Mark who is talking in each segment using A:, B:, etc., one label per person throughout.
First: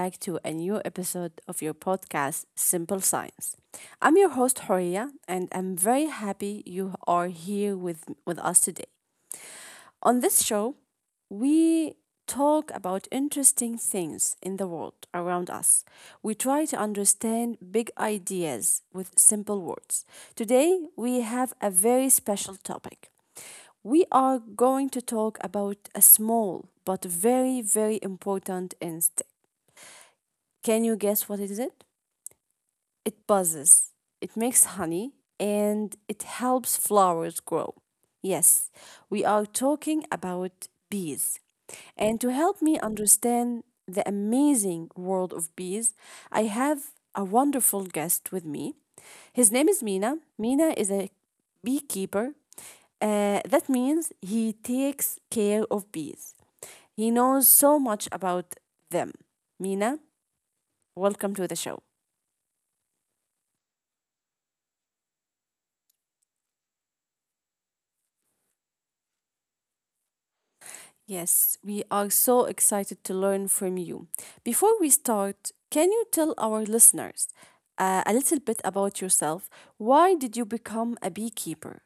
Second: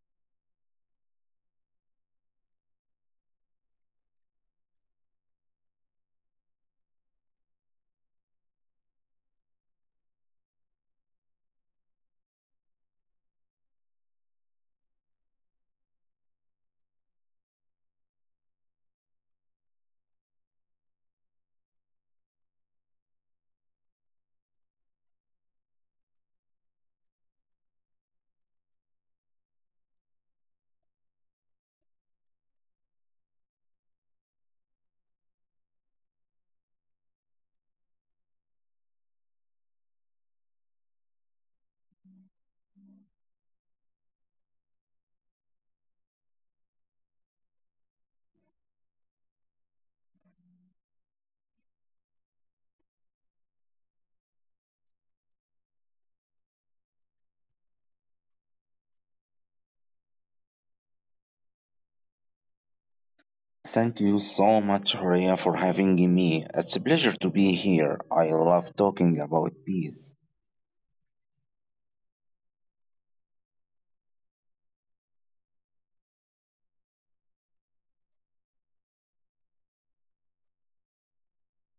A: back to a new episode of your podcast, Simple Science. I'm your host, Horia, and I'm very happy you are here with us today. On this show, we talk about interesting things in the world around us. We try to understand big ideas with simple words. Today, we have a very special topic. We are going to talk about a small but very, very important instinct. Can you guess what is it? It buzzes, it makes honey, and it helps flowers grow. Yes, we are talking about bees. And to help me understand the amazing world of bees, I have a wonderful guest with me. His name is Mina. Mina is a beekeeper. That means he takes care of bees. He knows so much about them. Mina, welcome to the show.
B: Thank you so much, Horia, for having me. It's a pleasure to be here. I love talking about peace.
A: Yes, we are so excited to learn from you. Before we start, can you tell our listeners a little bit about yourself? Why did you become a beekeeper?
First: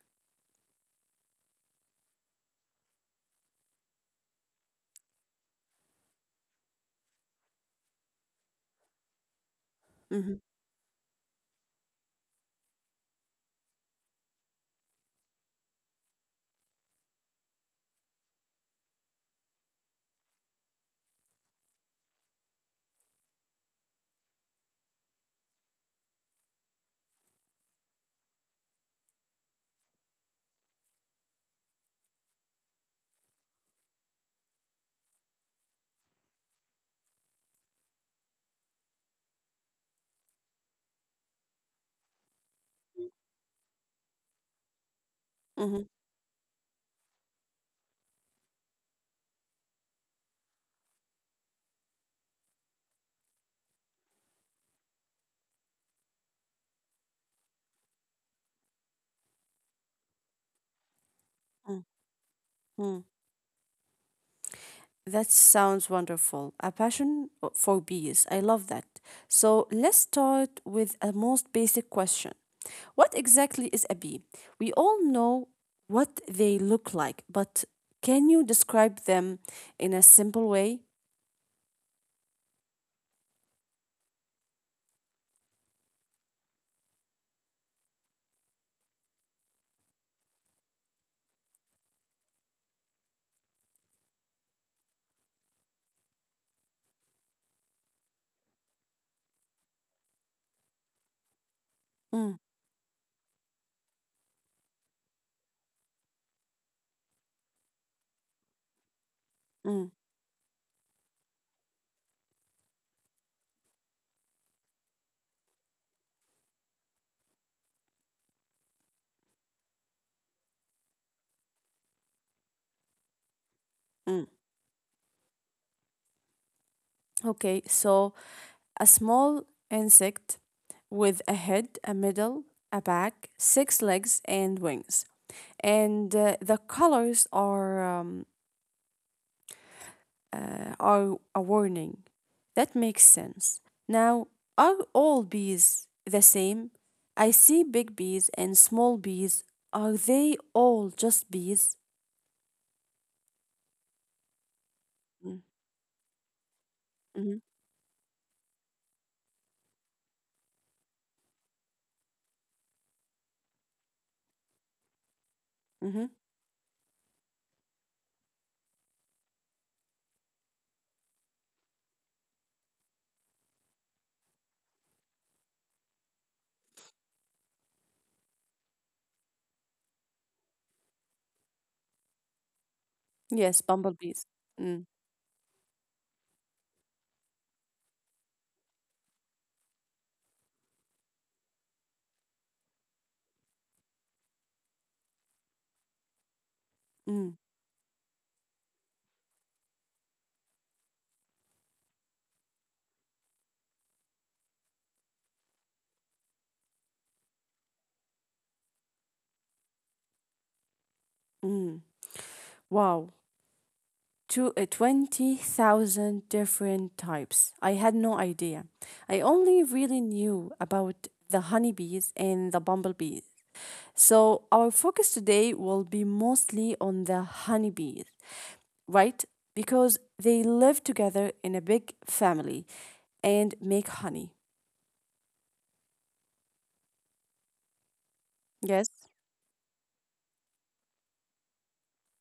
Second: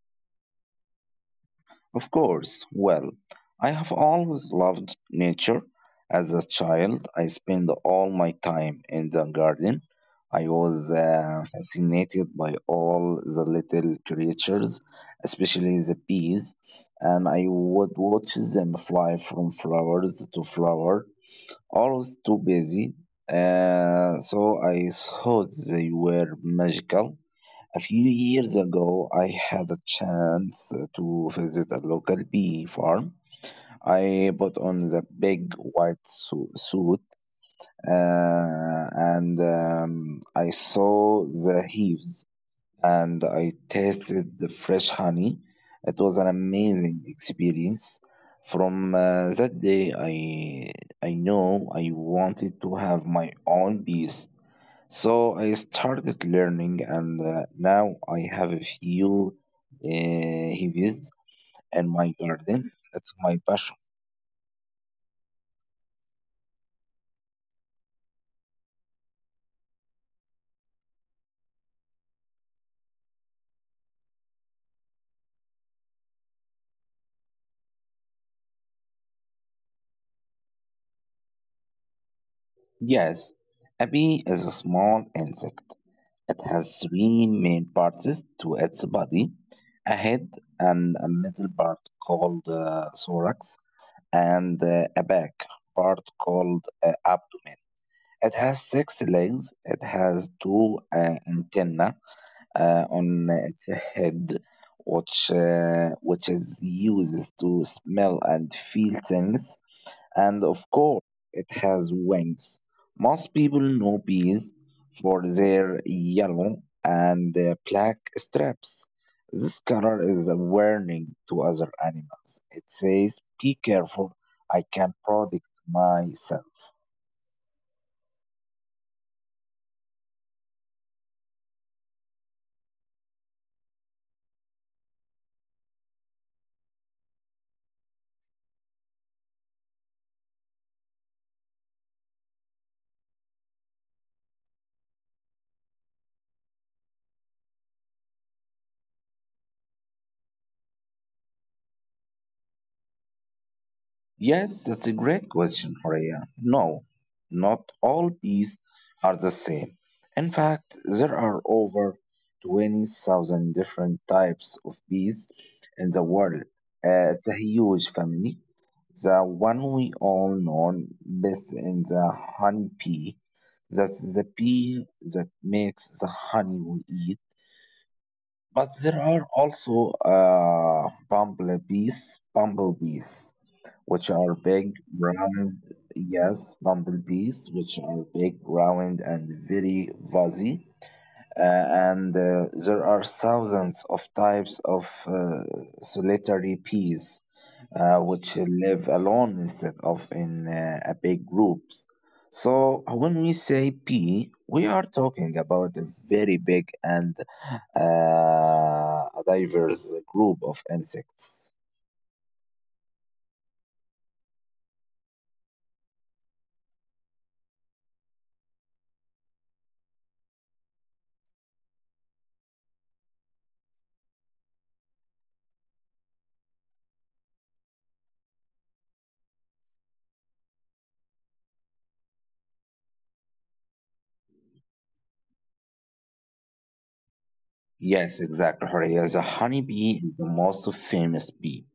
B: Of course, well, I have always loved nature. As a child, I spent all my time in the garden. I
A: hmm
B: was fascinated by all the little creatures, especially the bees, and I would watch them fly from flowers to flower always too busy. So I thought they were magical. A few years ago, I had a chance to visit a local bee farm. I put on the big white suit and I saw the hives and I tasted the fresh honey. It
A: hmm
B: was an amazing experience. From that day, I know I wanted to have my own bees. So I started learning, and now I have a few hives in my garden. That's
A: hmm
B: my passion.
A: That sounds wonderful. A passion for bees. I love that. So let's start with a most basic question. What exactly is a bee? We all know what they look like, but can you describe them in a simple way?
B: Yes, a bee is a small insect. It has three main parts to its body: a head, and a middle part called thorax, and a back part called abdomen. It has six legs. It has two antennae
A: Mm.
B: on its head, which which is used to smell and feel things.
A: Mm,
B: And of course, it has wings. Most people know bees for their yellow and black stripes. This color is a warning to other animals. It says, be careful, I
A: mm.
B: can protect myself.
A: Okay, so a small insect with a head, a middle, a back, six legs, and wings. And the colors are a warning. That makes sense. Now, are all bees the same? I see big bees and small bees. Are they all just bees?
B: Yes, that's a
A: Mm,
B: great question, Horea. No,
A: Mm-hmm.
B: not all bees are the same. In fact, there are over 20,000 different types of bees
A: Mm-hmm.
B: in the world. It's a huge family. The one we all know best in the honeybee. That's the bee that makes the honey we eat. But there are also bumblebees which
A: Yes,
B: are
A: bumblebees. Mm-hmm.
B: bumblebees, which are big, round, and very fuzzy. And There are thousands of types of solitary bees,
A: Mm,
B: which live alone instead of in a big groups. So when we say bee, we are talking about a very big and a diverse group of insects.
A: mm, mm. Wow. to 20,000 different types. I had no idea. I only really knew about the honeybees and the bumblebees. So, our focus today will be mostly on the honeybees, right? Because they live together in a big family and make honey.
B: Yes,
A: Yes?
B: exactly, Horea. The honeybee is the most famous bee,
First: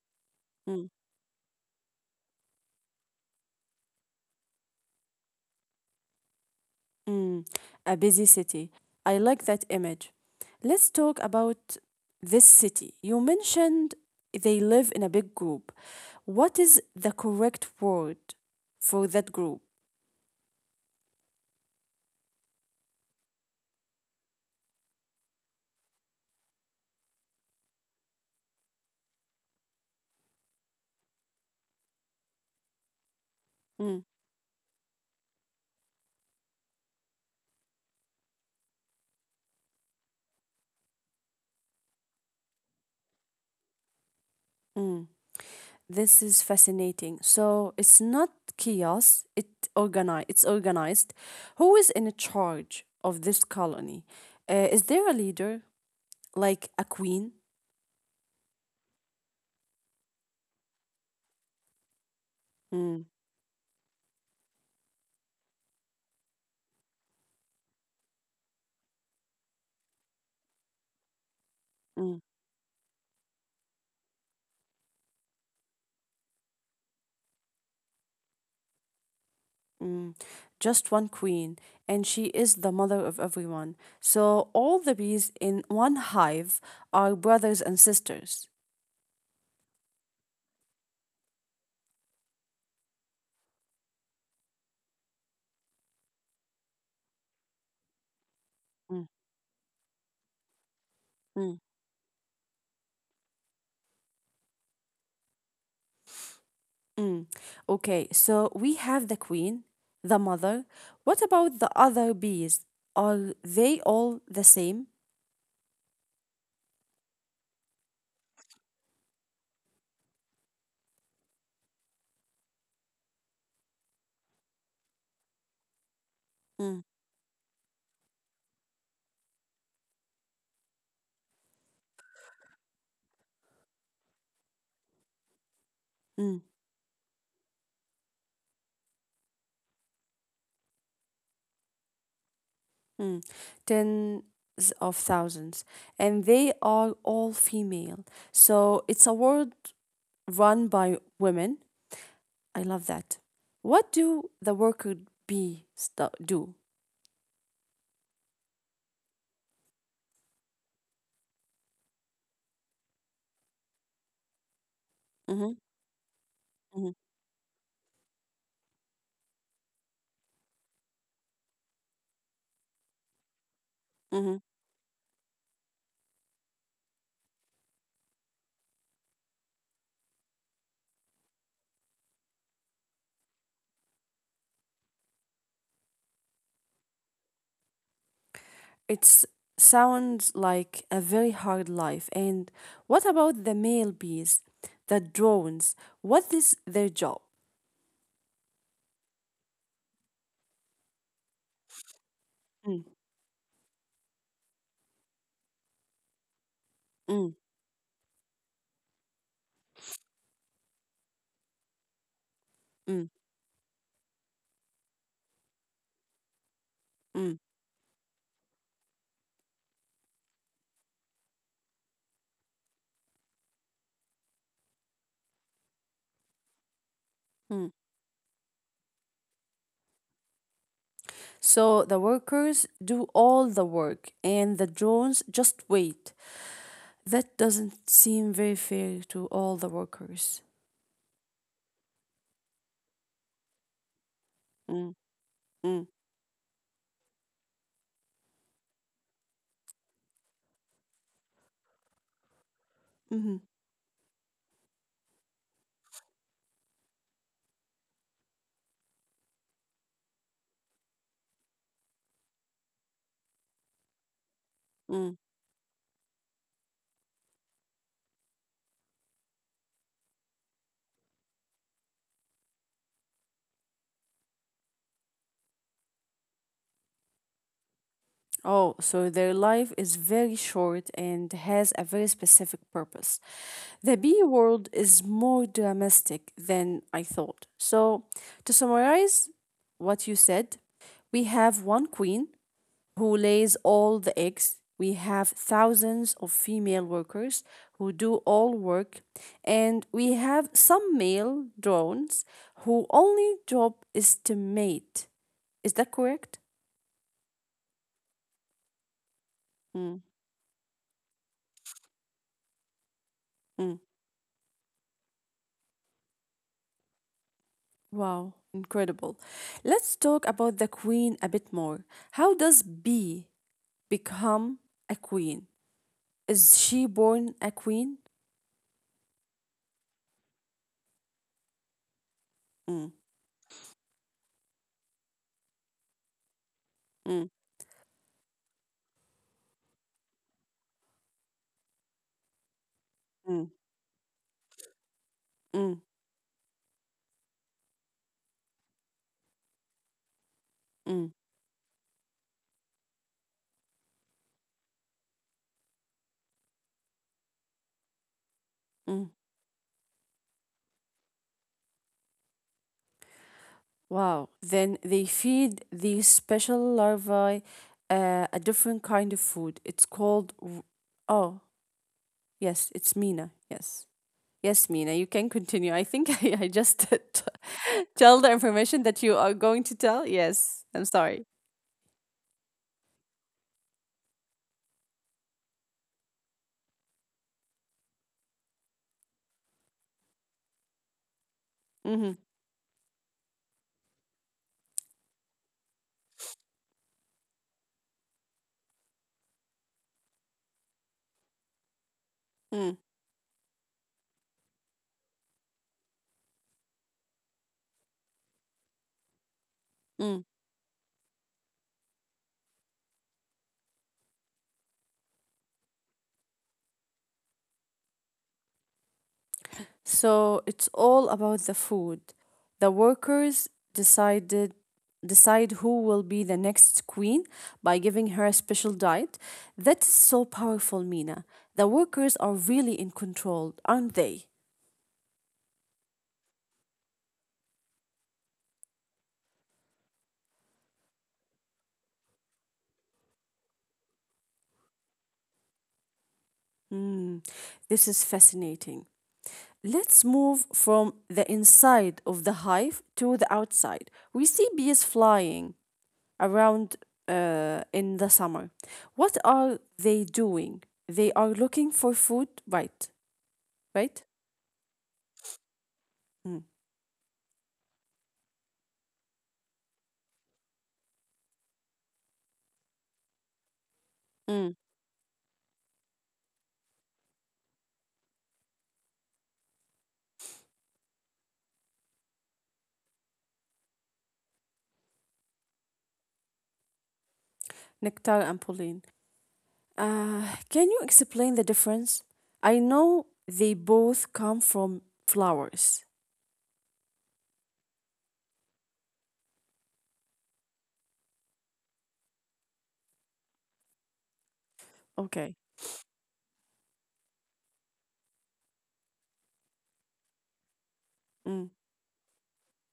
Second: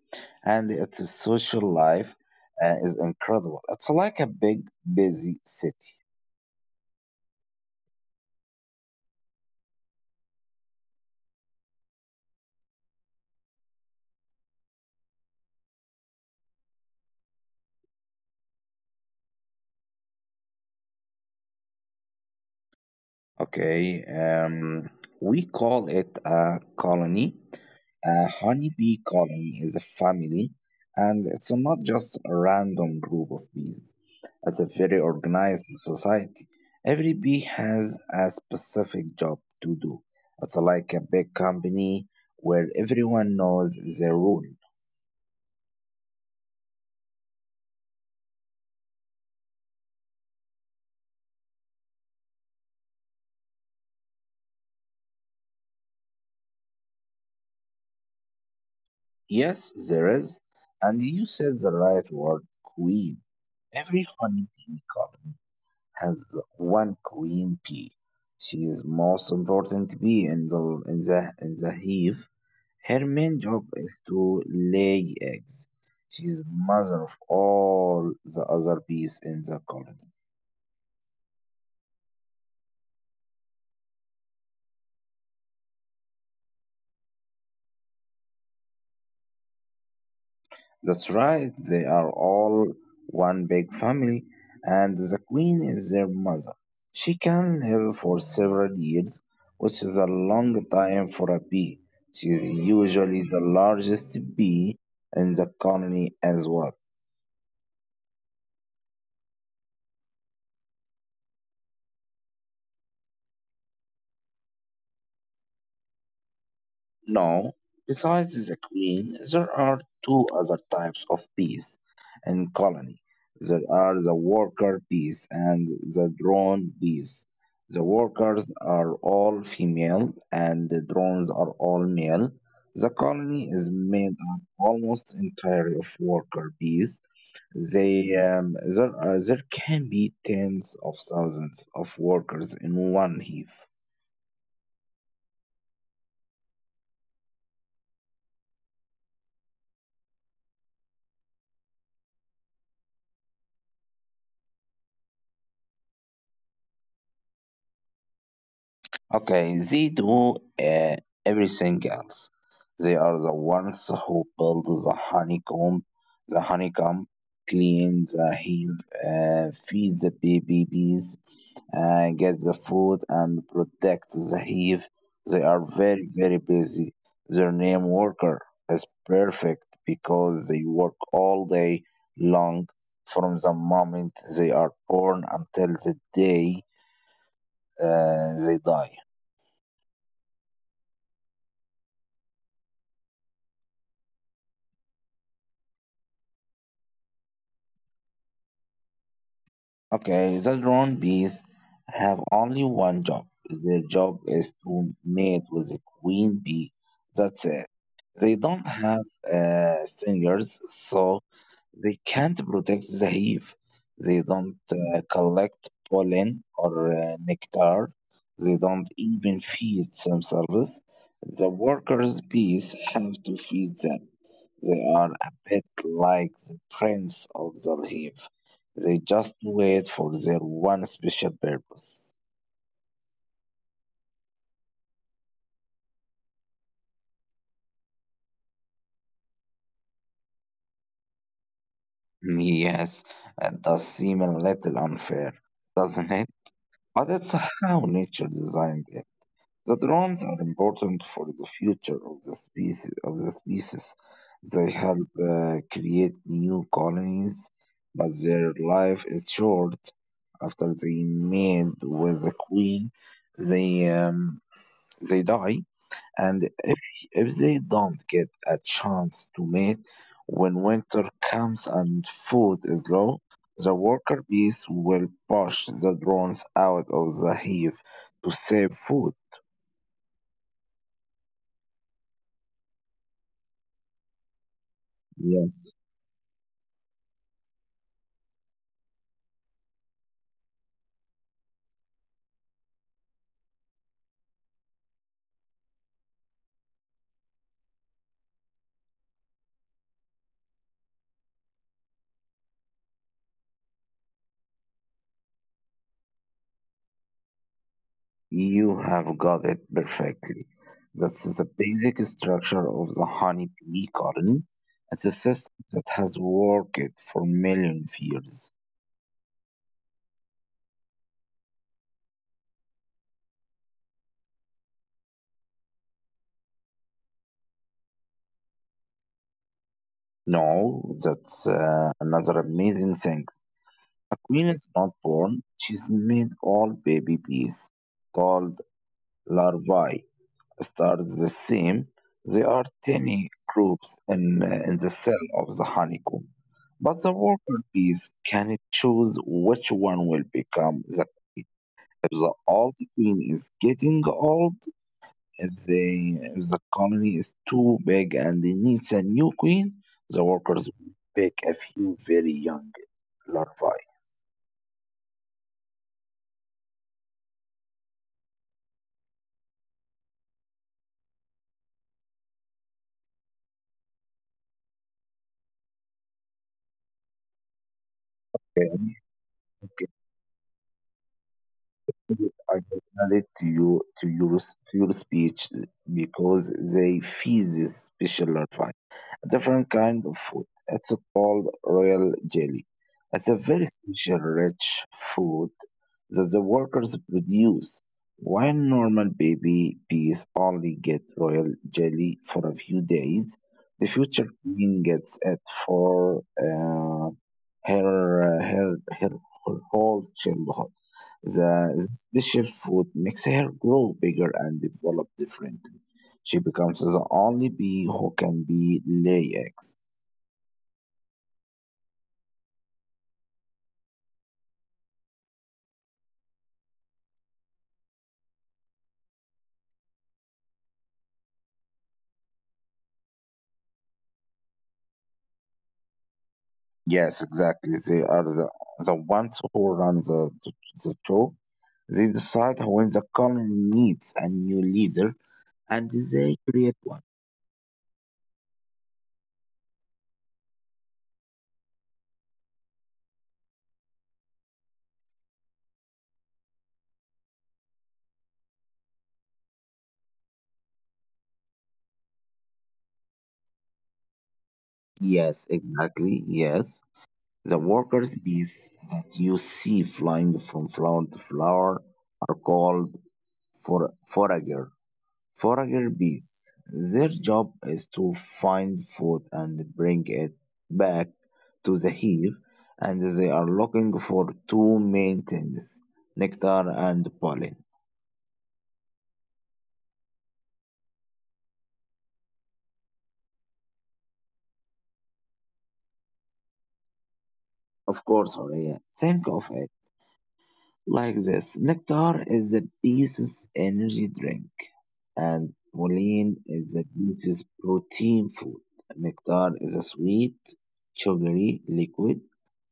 B: and
A: Hmm.
B: its social life is incredible. It's like a big, busy city.
A: Mm, a busy city. I like that image. Let's talk about this city. You mentioned they live in a big group. What is the correct word for that group?
B: Okay, we call it a colony. A honeybee colony is a family, and it's not just a random group of bees. It's a
A: Mm,
B: very organized society. Every bee has a specific job to do. It's like a big company where everyone knows their role.
A: mm. This is fascinating. So it's not chaos, it's organized. Who is in charge of this colony? Is there a leader, like a queen?
B: Yes, there is, and you said the right word: queen. Every
A: Mm,
B: honeybee colony has one queen bee. She is most important bee in the in the hive. Her
A: mm.
B: main job is to lay eggs. She is mother of all the other bees in the colony.
A: Mm, just one queen, and she is the mother of everyone. So all the bees in one hive are brothers and sisters.
B: That's right, they are all one big family, and the queen is their mother. She can live for several years, which is a
A: Mm,
B: long time for a bee. She is
A: mm,
B: usually the largest bee in the colony as well.
A: mm. Okay, so we have the queen, the mother. What about the other bees? Are they all the same?
B: No, besides the queen, there are two other types of bees in colony. There are the worker bees and the drone bees. The
A: Mm,
B: workers are all female and the drones are all male. The colony is made up almost entirely of worker bees.
A: mm,
B: There can be tens of thousands of workers in one hive.
A: mm. Tens of thousands, and they are all female. So it's a world run by women. I love that. What do the do?
B: Okay, they do uh, everything else. They are the ones who build the honeycomb, the
A: Hmm
B: honeycomb,
A: hmm
B: clean the hive, feed the baby bees, get the food, and protect the hive. They
A: hmm
B: are very, very busy. Their name worker is perfect because they work all day long from the moment they are born until the day they die.
A: It sounds like a very hard life. And what about the male bees, the drones? What is their job?
B: Okay, the drone bees have only one job. Their
A: Mm,
B: job is to mate with the queen bee. That's it. They
A: mm,
B: don't have stingers, so they can't protect the hive. They
A: mm,
B: don't collect pollen or nectar. They
A: mm,
B: don't even feed themselves. The workers' bees have to feed them. They are a bit like the prince of the hive. They
A: mm.
B: just wait for their one special purpose.
A: So the workers do all the work and the drones just wait. That doesn't seem very fair to all the workers.
B: Yes, it does seem a little unfair, doesn't
A: Mm,
B: it? But
A: mm,
B: it's how nature designed it. The drones are important for the future of the species,
A: mhm,
B: they help create new colonies, but their life is short. After they mate with the queen, they um, they die.
A: mm.
B: And if they don't get a chance to mate when winter comes and food is low, the worker bees will push the drones out of the hive to save food.
A: Oh, so their life is very short and has a very specific purpose. The bee
B: Yes.
A: world is more domestic than I thought. So, to summarize what you said, we have one queen who lays all the eggs. We have thousands of female workers who do all work. And we have some male drones who only job is to mate. Is that correct?
B: You have got it perfectly.
A: Mm,
B: That's the basic structure of the honeybee colony. It's a
A: mm.
B: system that has worked for millions of years.
A: Wow, incredible. Let's talk about the queen a bit more. How does B become a queen? Is she born a queen?
B: No, that's another amazing thing. A
A: Mm,
B: queen is not born, she's made. All baby bees called
A: mm,
B: larvae start the same. There are tiny groups
A: mm,
B: in the cell of the honeycomb, but
A: mm,
B: the worker bees can choose which one will become the queen. If the
A: mm,
B: old queen is getting old, if the colony is too big and it needs a new queen, the
A: mm.
B: workers will pick a few very young larvae.
A: Wow. Then they feed these special larvae a different kind of food. Oh, yes, it's Mina. Yes. Yes, Mina, you can continue. I think I just
B: Okay.
A: tell the information that you are going to tell. Yes, I'm
B: Okay.
A: sorry.
B: I will to your speech because they feed this special larvae a different kind of food. It's called royal jelly. It's
A: Mm-hmm.
B: a very special, rich food that the workers produce. While normal baby bees only get royal jelly for a few days, the
A: Mm,
B: future queen gets it for her, her whole childhood.
A: mm.
B: The special food makes her grow bigger and develop differently. She becomes the only bee who can be lay eggs.
A: So it's all about the food. The workers decided decide who will be the next queen by giving her a special diet. That is so powerful, Mina. The workers are really in control, aren't they?
B: Yes, exactly. They are the ones who run the show. They decide when the colony needs a new leader and they create one.
A: Mm, this is fascinating. Let's move from the inside of the hive to the outside. We see bees flying, around in the summer. What are they doing? They are looking for food, right?
B: Yes, exactly. Yes.
A: Mm.
B: The workers' bees that you see flying from flower to flower are called forager.
A: Mm.
B: Forager bees. Their job is to find food and bring it back to the hive, and they are looking for two main things: nectar and pollen.
A: Nectar and Pauline. Uh, can you explain the difference? I know they both come from flowers.
B: Of course, Horia, think of it like this. Nectar is a Beast's energy drink,
A: Okay.
B: and Moline is a Beast's protein food. Nectar is a sweet,
A: Mm.
B: sugary liquid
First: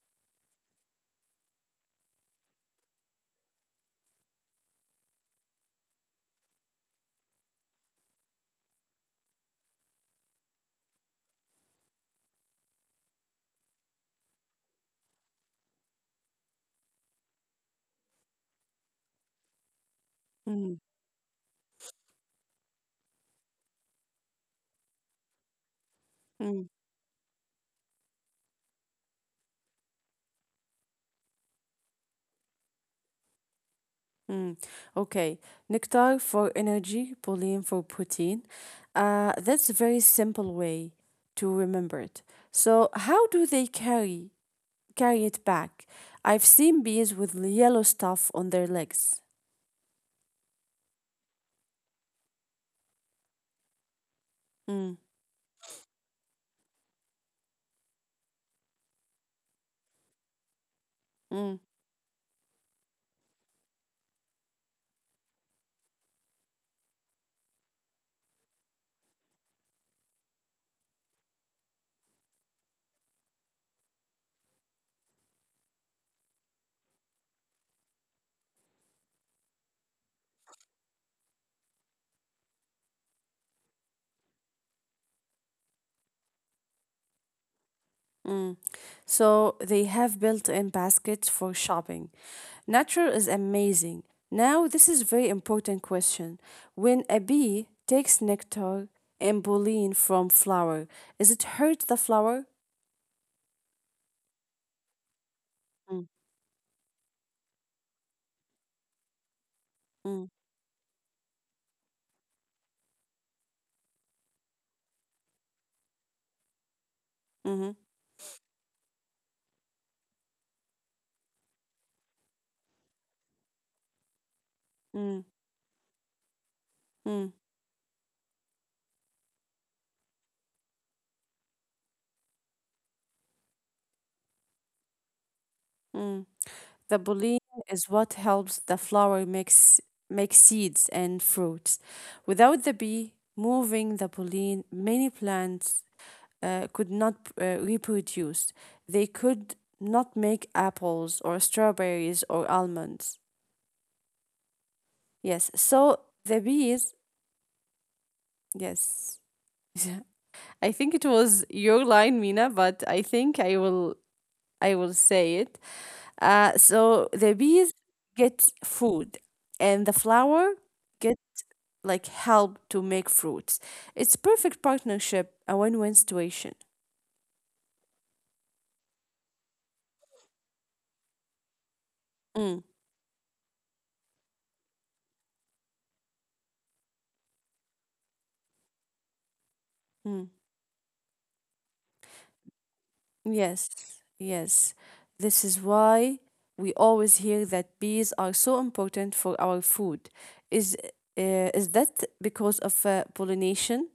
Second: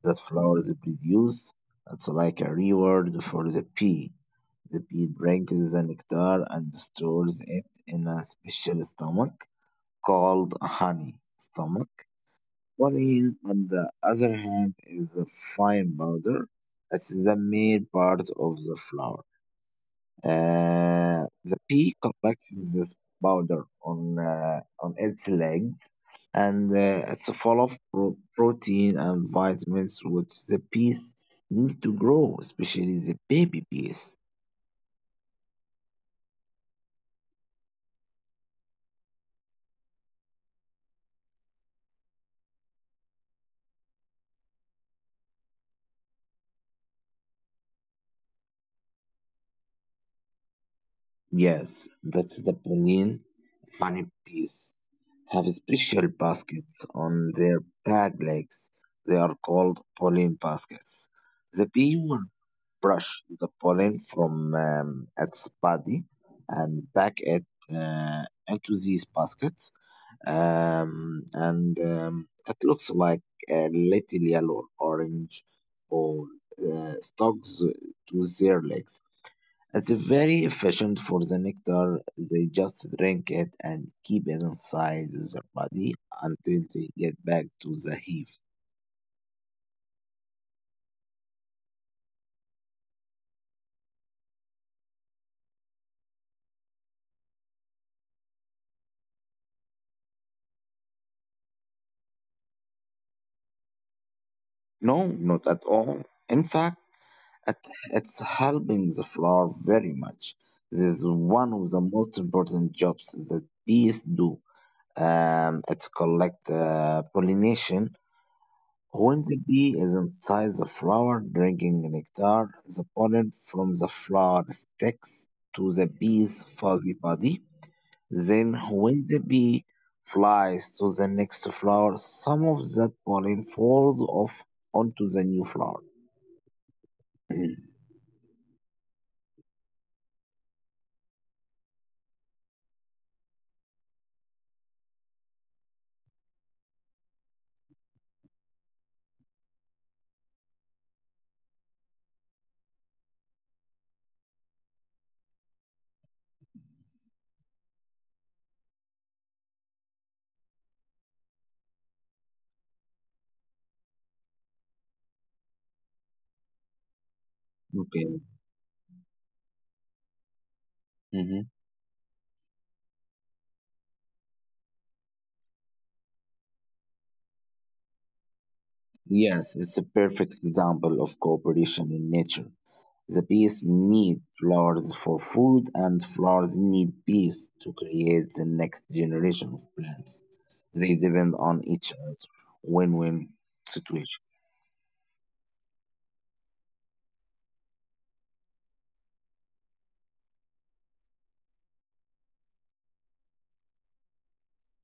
B: that flowers produce. It's like a reward for the bee. The bee drinks the nectar and stores it in a special stomach called honey stomach. Valine, on the other hand, is the fine powder. It's the main part of the flower.
A: Mm.
B: The pea collects this powder on its legs, and
A: Mm.
B: it's full of protein and vitamins which the peas need to grow, especially the baby peas.
A: Mm. Okay. Nectar for energy, Pauline for protein. That's a very simple way to remember it. So, how do they carry carry it back. I've seen bees with yellow stuff on their legs.
B: Yes, that's the Berlin. Honeybees
A: Mm,
B: have special baskets on their back legs. They are called pollen baskets. The
A: mm,
B: bee will brush the pollen from its body and back it uh, into these baskets, and it looks like a little yellow or orange ball stuck to their legs. It's very efficient. For the nectar, they just drink it and keep it inside their body until they get back to the hive.
A: mm. So they have built in baskets for shopping. Nature is amazing. Now, this is very important question. When a bee takes nectar and pollen from flower, is it hurt the flower?
B: No, not at all. In fact,
A: Mm,
B: it, it's helping the flower very much. This is
A: mm,
B: one of the most important jobs that bees do. It's collect pollination.
A: mhm,
B: When the bee is inside the flower drinking nectar, the pollen from the flower sticks to the
A: mm,
B: bee's fuzzy body.
A: mm,
B: Then, when the bee flies to the next flower, some of that pollen falls off onto the new flower.
A: mm.
B: Mhm.
A: The pollen is what helps the flower mix make seeds and fruits. Without the bee moving the pollen, many plants could not reproduce. They could not make apples or strawberries or almonds. Yes, so the bees, yes. I think it was your line, Mina, but I will say it. So the
B: Okay.
A: bees get food, and the flower get like help to make fruits. It's perfect partnership, a win-win situation.
B: Yes, it's a perfect example of cooperation in nature. The
A: Mm,
B: bees need flowers for food, and flowers need bees to create the next generation of plants. They
A: mm.
B: depend on each other. Win win situation.
A: Yes, yes. This is why we always hear that bees are so important for our food. Is is that because of pollination?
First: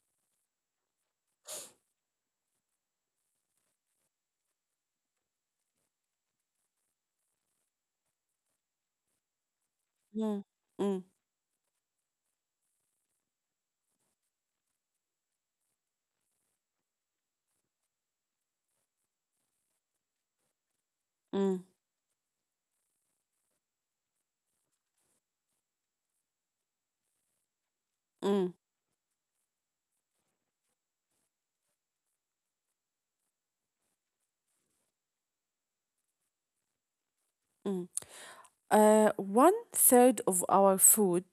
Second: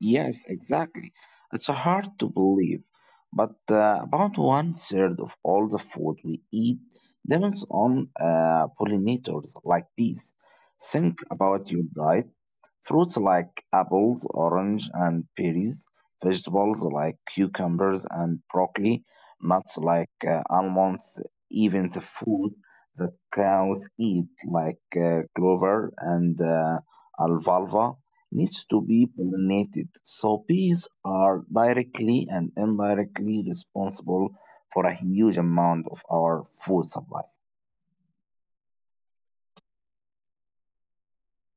B: Yes, exactly. It's hard to believe, but about one third of all the food we eat depends on pollinators like bees.
A: Mm, mm,
B: Think about your diet. Fruits like apples, orange, and berries, vegetables like cucumbers and broccoli, nuts like almonds,
A: mm,
B: even the food that cows eat like clover and alfalfa needs
A: mm,
B: to be pollinated. So bees are directly and indirectly responsible for a huge amount of our food supply.
A: mm. One third of our food.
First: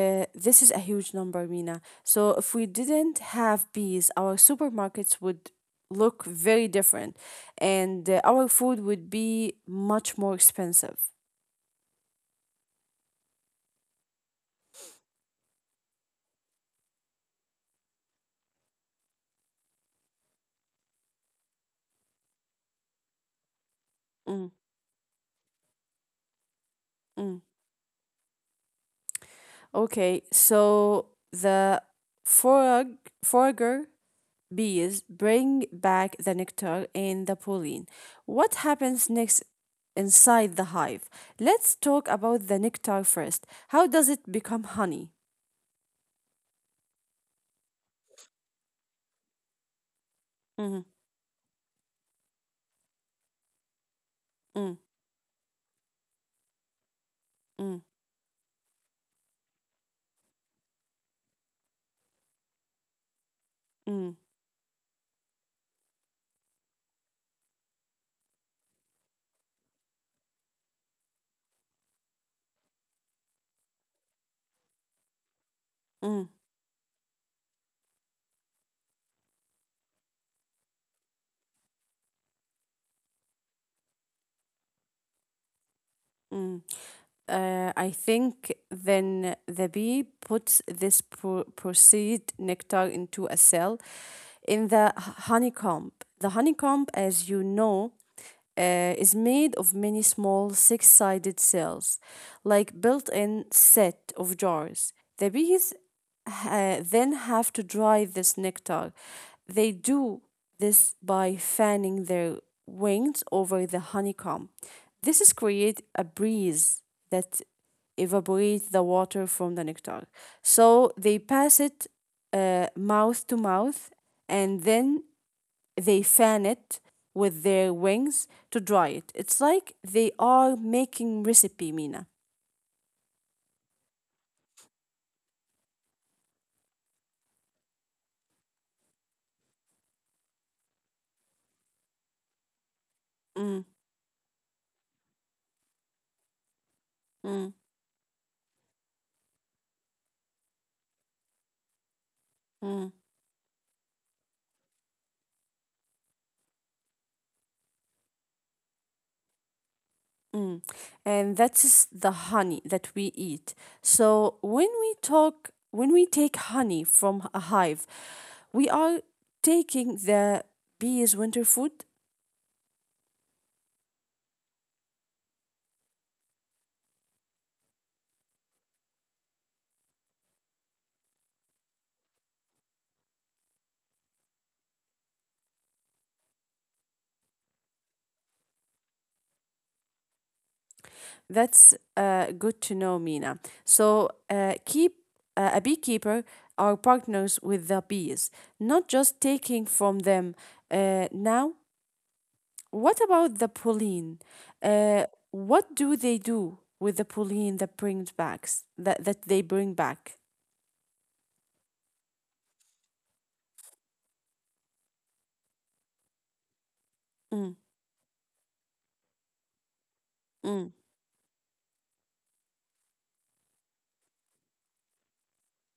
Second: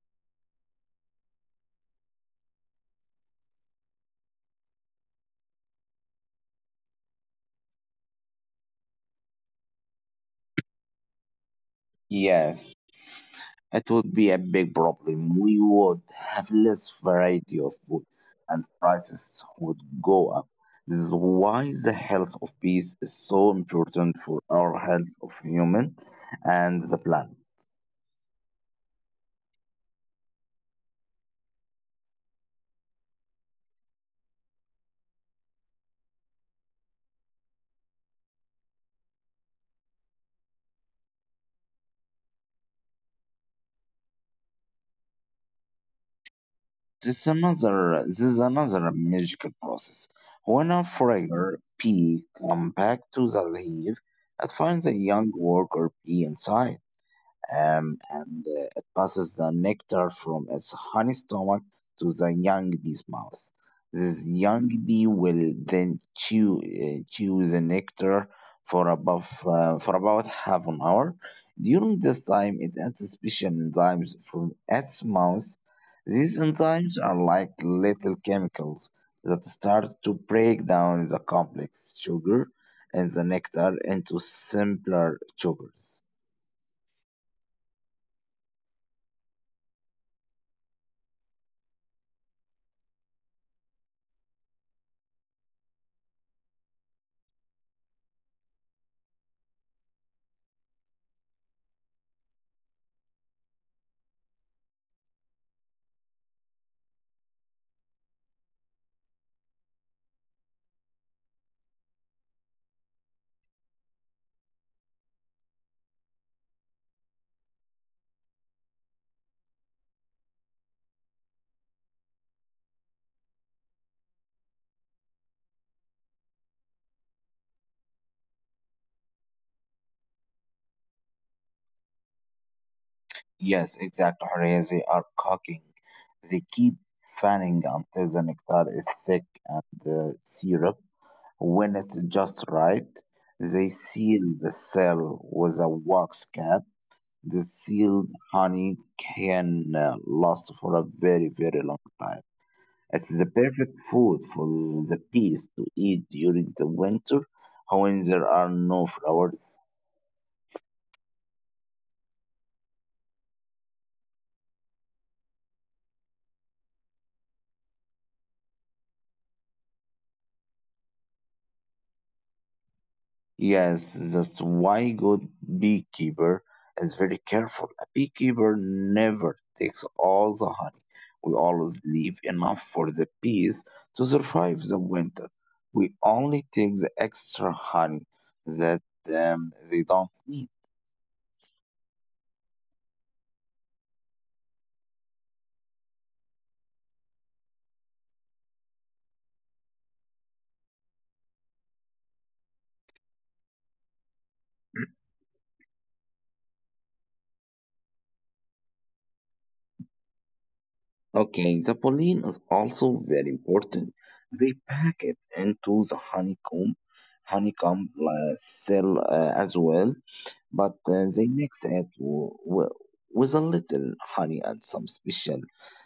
A: This is a huge number, Mina. So if we didn't have bees, our supermarkets would look very different, and our food would be much more expensive.
B: Yes, it would be a big problem. We would have less variety of food and prices would go up. This is why the health of bees is so important for
A: Mm,
B: our health of human and the planet.
A: mm. Okay, so the forag forager bees bring back the nectar and the pollen. What happens next inside the hive? Let's talk about the nectar first. How does it become honey?
B: This is another magical process. When a
A: Mm,
B: fryer bee comes back to the leaf, it
A: mm,
B: finds a young worker bee inside,
A: mm,
B: and it passes the nectar from its honey stomach to the young bee's mouth.
A: mm.
B: This young bee will then chew the nectar for for about half an hour. During this time, it adds special enzymes from its mouth. These
A: Mm,
B: enzymes are like little chemicals that start to break down the complex sugar in the nectar into simpler sugars.
A: mm. I think then the bee puts this proceed nectar into a cell in the honeycomb. The honeycomb, as you know, is made of many small six sided cells, like built in set of jars. The bees then have to dry this nectar. They do this by fanning their wings over the honeycomb. This is create a breeze that evaporate the water from the nectar. So they pass it mouth to mouth and then they fan it with their wings to dry it. It's like they are making recipe, Mina.
B: Yes, exactly, Horea. They are cooking. They keep fanning until the nectar is thick and the syrup. When it's just right, they
A: Mm,
B: seal the cell with a wax cap. The
A: mm,
B: sealed honey can last for a very, very long time. It's
A: mm.
B: the perfect food for the bees to eat during the winter when there are no flowers.
A: Mm. And that's the honey that we eat. When we take honey from a hive, we are taking the bees' winter food.
B: Yes, that's why good beekeeper is very careful. A beekeeper never takes all the honey. We always leave enough for the bees to survive the winter. We only take the extra honey that they don't need.
A: That's good to know, Mina. So keep a beekeeper are partners with the bees, not just taking from them. Now, what about the pollen? Uh, what do they do with the pollen that they bring back?
B: Okay, the pollen is also very important. They pack it into the honeycomb,
A: Mm,
B: cell as well, but
A: mm,
B: they mix it with a little honey and some special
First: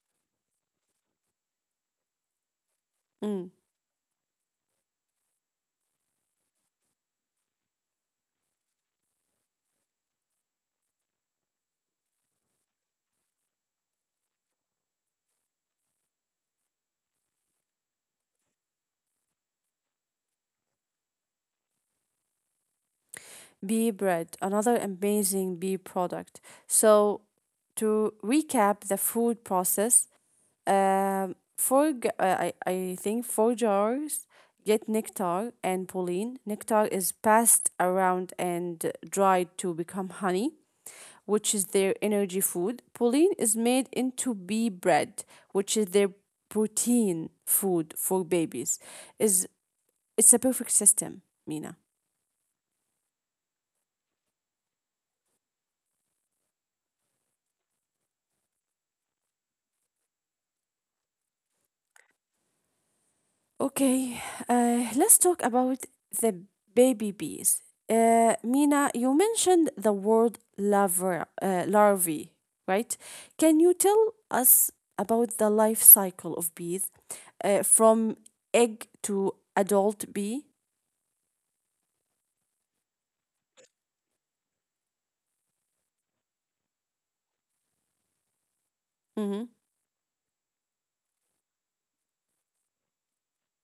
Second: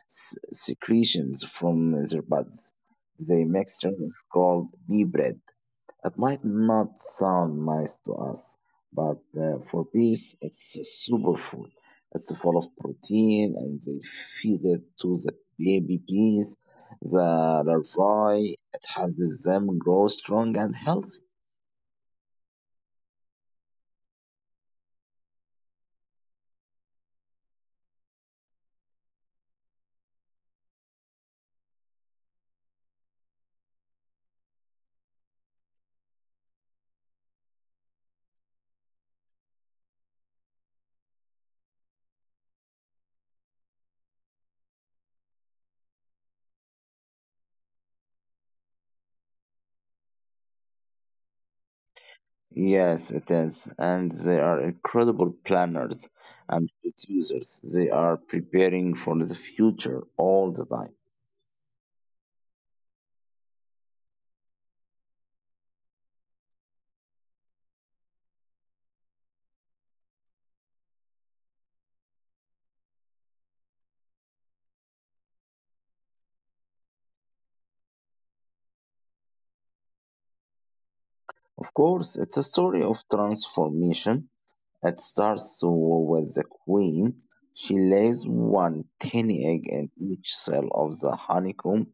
B: secretions from their buds. The
A: mm.
B: mixture is called bee bread. It might not sound nice to us, but for bees, it's a superfood. It's full of protein, and they feed it to the baby bees, the larvae. It helps them grow strong and healthy.
A: Bee bread, another amazing bee product. So, to recap the food process, four, g- I think four jars get nectar and pollen. Nectar is passed around and dried to become honey which is their energy food. Pollen is made into bee bread, which is their protein food for babies. Is it's a perfect system, Mina.
B: Yes, it is, and they are incredible planners and producers. They are preparing for the future all the time.
A: Okay, let's talk about the baby bees. Mina, you mentioned the word larvae, right? Can you tell us about the life cycle of bees from egg to adult bee?
B: Of course, it's a story of transformation. It starts with the queen. She lays
A: Mm-hmm,
B: one tiny egg in each cell of the honeycomb.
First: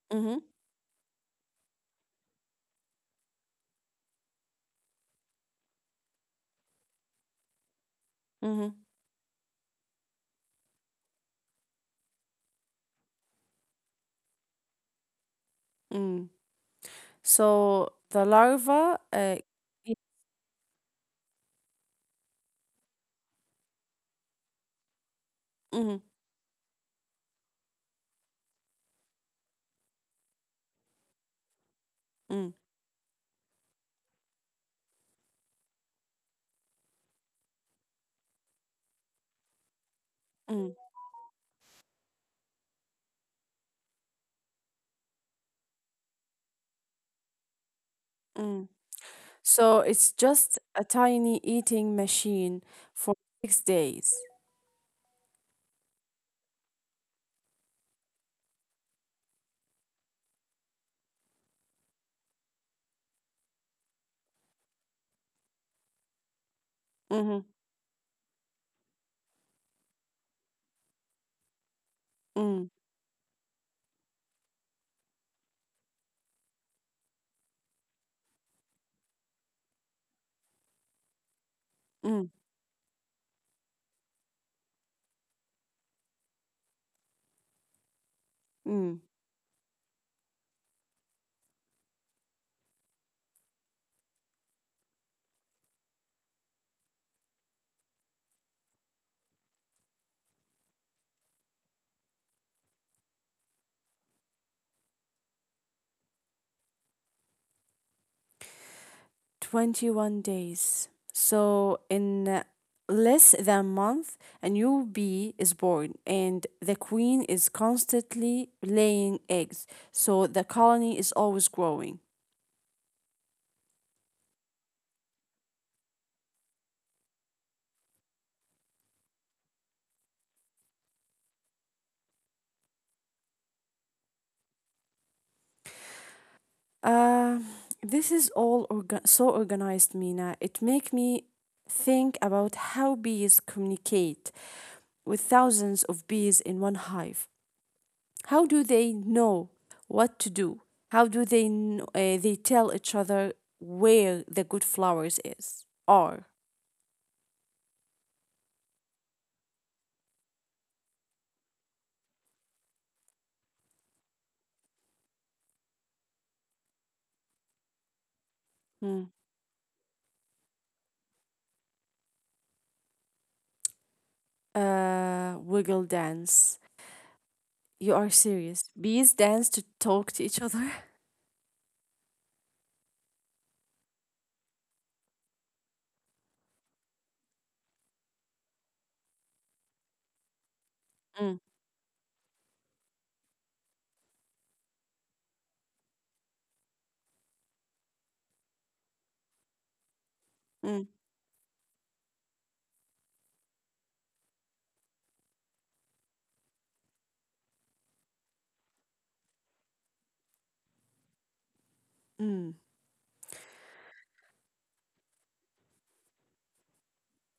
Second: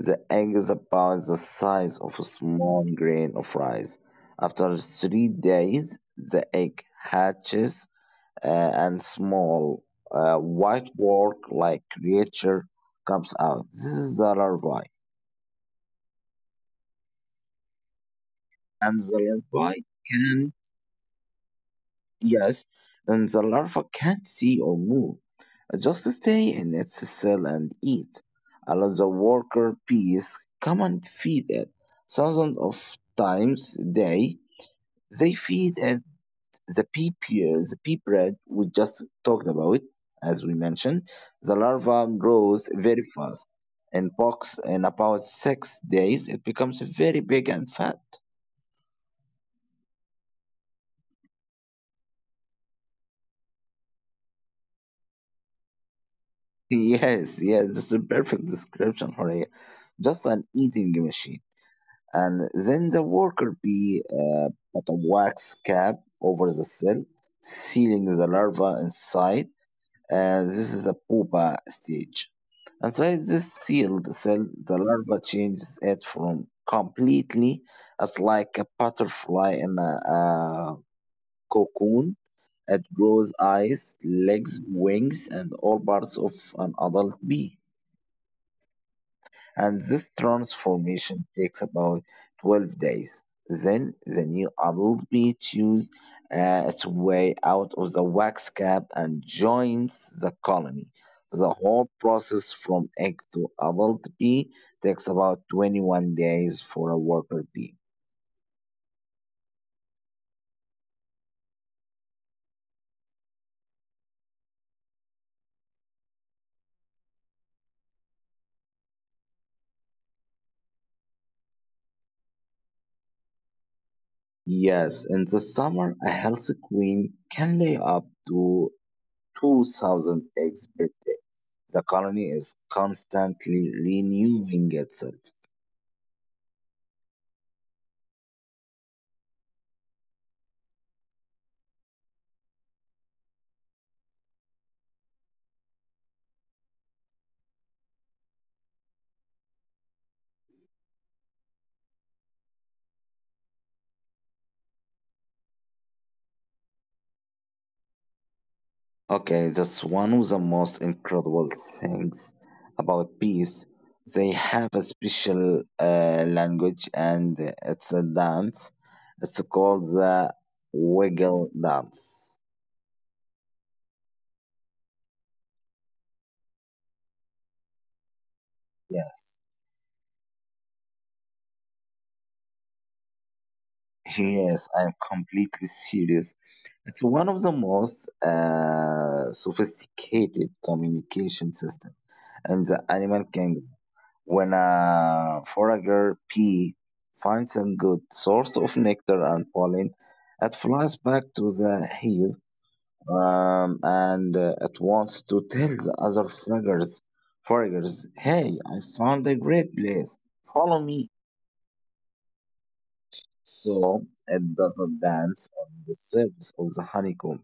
B: The
A: mm-hmm,
B: egg is about the size of a small grain of rice. After 3 days, the egg hatches, uh,
A: mm-hmm,
B: and small white work like creature comes out. This is the larvae,
A: mm. So the
B: and the larvae can Yes, and the larva can't see or move. Just
A: mm-hmm,
B: stay in its cell and eat. Allow the worker bees come and feed it. Thousands
A: mm,
B: of times a day, they feed it the pea bread we just talked about, as we
A: mm,
B: mentioned. The larva grows very fast. In about 6 days, it becomes very big and fat.
A: mm. So it's just a tiny eating machine for 6 days.
B: Yes, yes, this is a perfect description, Horea. Just an eating machine. And then the worker bee put a wax cap over the cell,
A: Mhm.
B: sealing the larva inside. This is a pupa stage. Inside
A: Mm,
B: this sealed cell, the larva changes it from completely, as like a butterfly in a cocoon. It
A: mm,
B: grows eyes, legs, wings, and all parts of an adult bee. And
A: mm.
B: this transformation takes about 12 days. Then the new adult bee chews its way out of the wax cap and joins the colony. The whole process from egg to adult bee takes about 21 days for a worker bee.
A: 21 days. So in less than a month, a new bee is born, and the queen is constantly laying eggs. So the colony is always growing.
B: Yes, in the summer, a healthy queen can lay up to 2,000 eggs per day. The colony is constantly renewing itself.
A: Uh, this is all so organized, Mina. It make me think about how bees communicate with thousands of bees in one hive. How do they know what to do? How do they tell each other where the good flowers is are?
B: Okay, that's one of the most incredible things about peace. They have a special language, and it's a dance. It's
A: Hmm.
B: called the wiggle dance.
A: Wiggle dance. You are serious.
B: Yes,
A: Bees dance to talk to each other.
B: yes, I'm completely serious. It's one of the most sophisticated
A: Mm,
B: communication systems in the animal kingdom. When a forager bee finds a good source of nectar and pollen, it
A: mm,
B: flies back to the hive, and it wants to tell the other foragers, hey, I found a great place, follow me,
A: mm,
B: so it doesn't dance on the surface of the honeycomb.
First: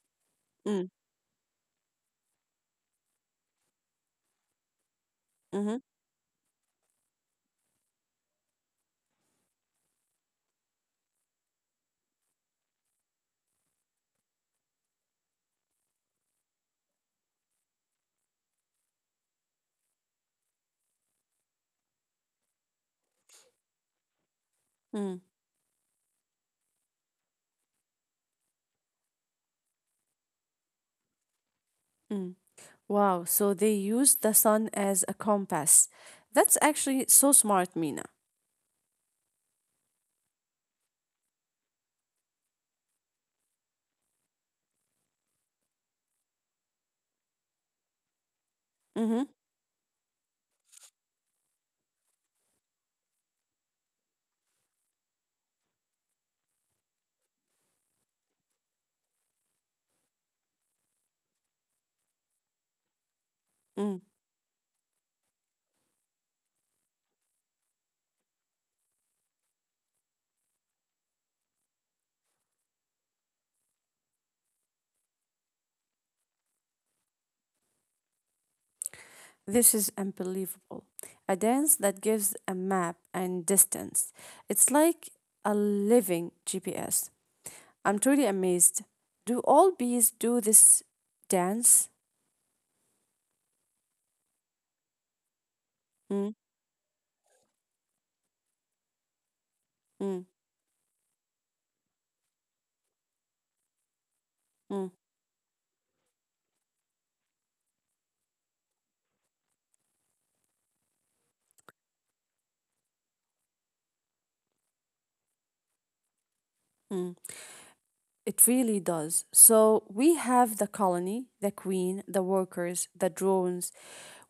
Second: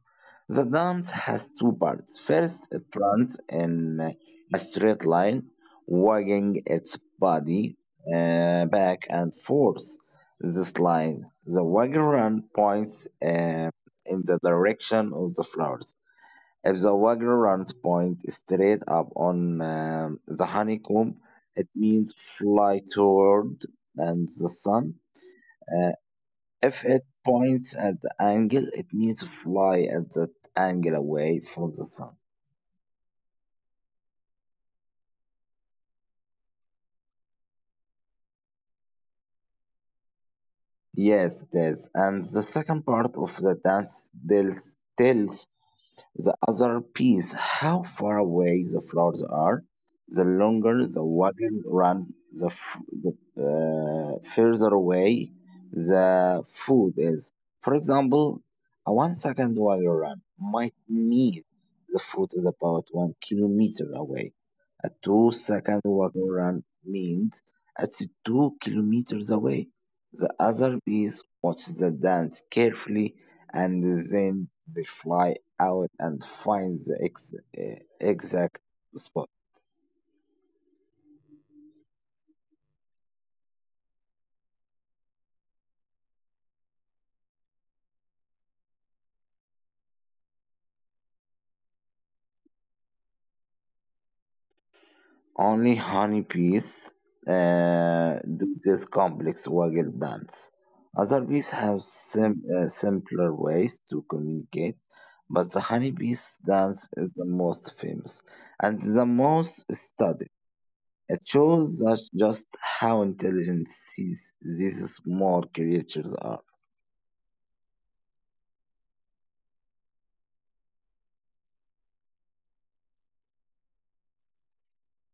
B: The
A: mm,
B: dance has two parts. First, it runs in a straight line,
A: mhm,
B: wagging its body back and forth. This line, the waggle run points in the direction of the flowers. If the waggle runs point straight up on the honeycomb, it means fly toward and the sun.
A: mm,
B: uh, if it points at the angle, it means fly at that angle away from the sun.
A: mm. Wow, so they use the sun as a compass. That's actually so smart, Mina.
B: Yes, it is. And the second part of the dance tells the other piece how far away the flowers are. The
A: Mm-hmm,
B: longer the wagon run, the, further away the food is. For example, a 1 second wagon run might mean the food is about 1 kilometer away. A 2 second wagon run means it's 2 kilometers away. The other bees watch the dance carefully and then they fly out and find the exact spot.
A: This is unbelievable. A dance that gives a map and distance. It's like a living GPS. I'm truly amazed. Do all bees do this dance?
B: Only honeybees
A: Mm,
B: do this complex waggle dance.
A: mm,
B: Other bees have simpler ways to communicate,
A: mm,
B: but the honeybees dance is the most famous and the most studied. It shows us just how intelligent these small creatures are.
A: mm. It really does. So we have the colony, the queen, the workers, the drones.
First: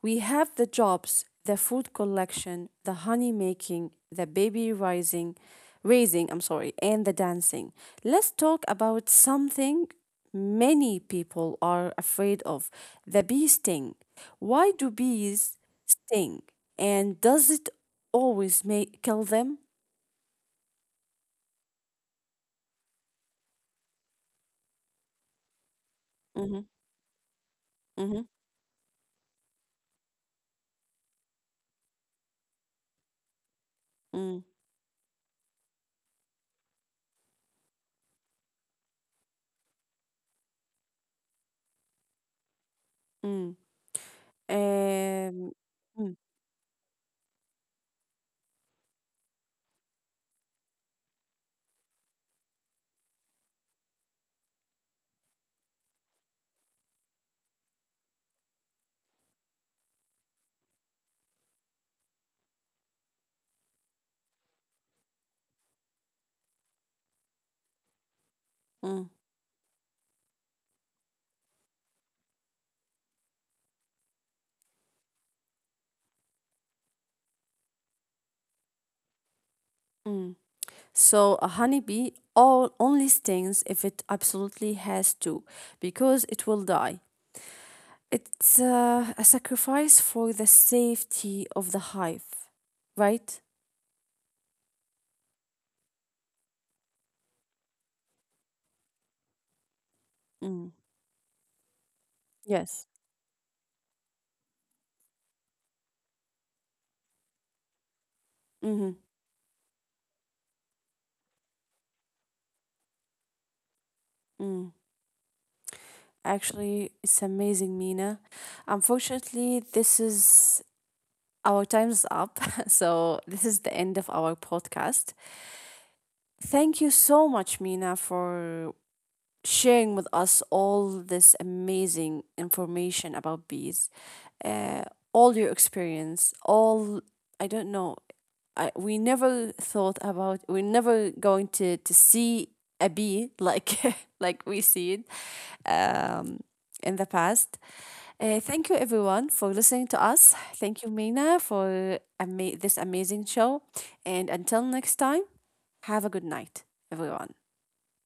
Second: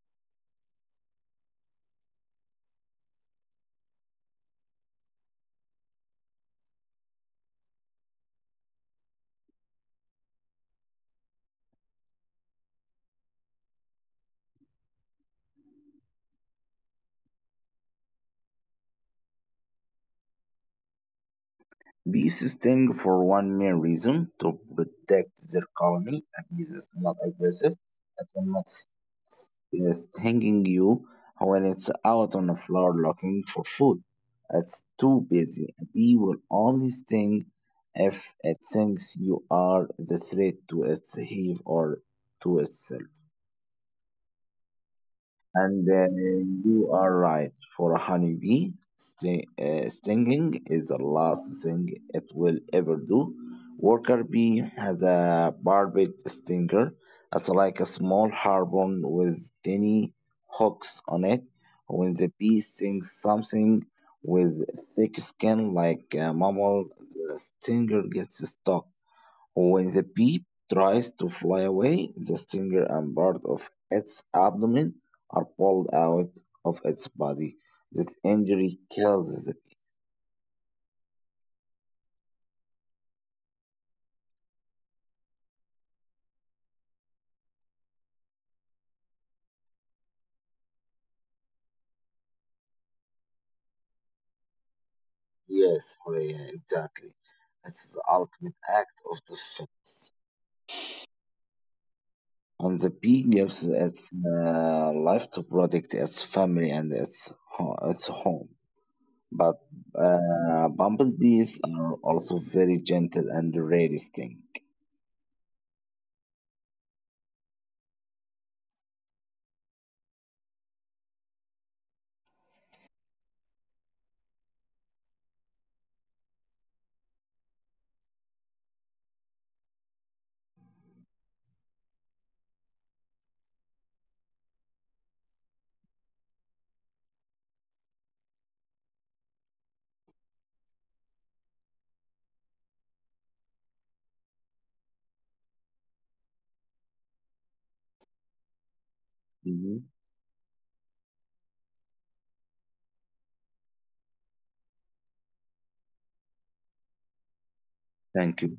A: We have the jobs, the food collection, the honey making, the raising, I'm sorry, and the dancing. Let's talk about something many people are afraid of, the bee sting. Why do bees sting? And does it always make kill them?
B: Bees sting for one main reason to protect their colony, and this is
A: Mm-hmm.
B: not aggressive. It will
A: Mm-hmm.
B: not s- stinging you when it's out on the floor looking for food. It's
A: Mm-hmm.
B: too busy. A bee will only sting if it thinks you are the threat to its hive or to itself.
A: mm.
B: And
A: Um, mm.
B: you are right. For a honeybee, stinging is the last thing it will ever do. Worker bee has a barbed stinger. It's like a small harpoon with tiny hooks on it. When the bee stings something with thick skin like a mammal, the stinger gets stuck.
A: Mm,
B: When the bee tries to fly away, the stinger and part of its abdomen are pulled out of its body. This injury kills the bee.
A: mm. So a honeybee all only stings if it absolutely has to, because it will die. It's a sacrifice for the safety of the hive, right?
B: Yes, Horea, exactly. It's the ultimate act of defense.
A: Mm.
B: And the bee
A: Yes.
B: gives its life to protect its family and its, its home.
A: Mm-hmm.
B: But bumblebees are also very gentle and rarely sting.
A: Mm. Actually, it's amazing, Mina. Unfortunately, this is our time's up. So this is the end of our podcast. Thank you so much, Mina, for sharing with us all this amazing information about bees, uh, all your experience, all I don't know. We never thought about we're never going to see a bee like like we see it um, in the past. Thank you everyone
B: Mhm.
A: for listening to us. Thank you Mina for this amazing show, and until next time, have a good night, everyone.
B: Thank you.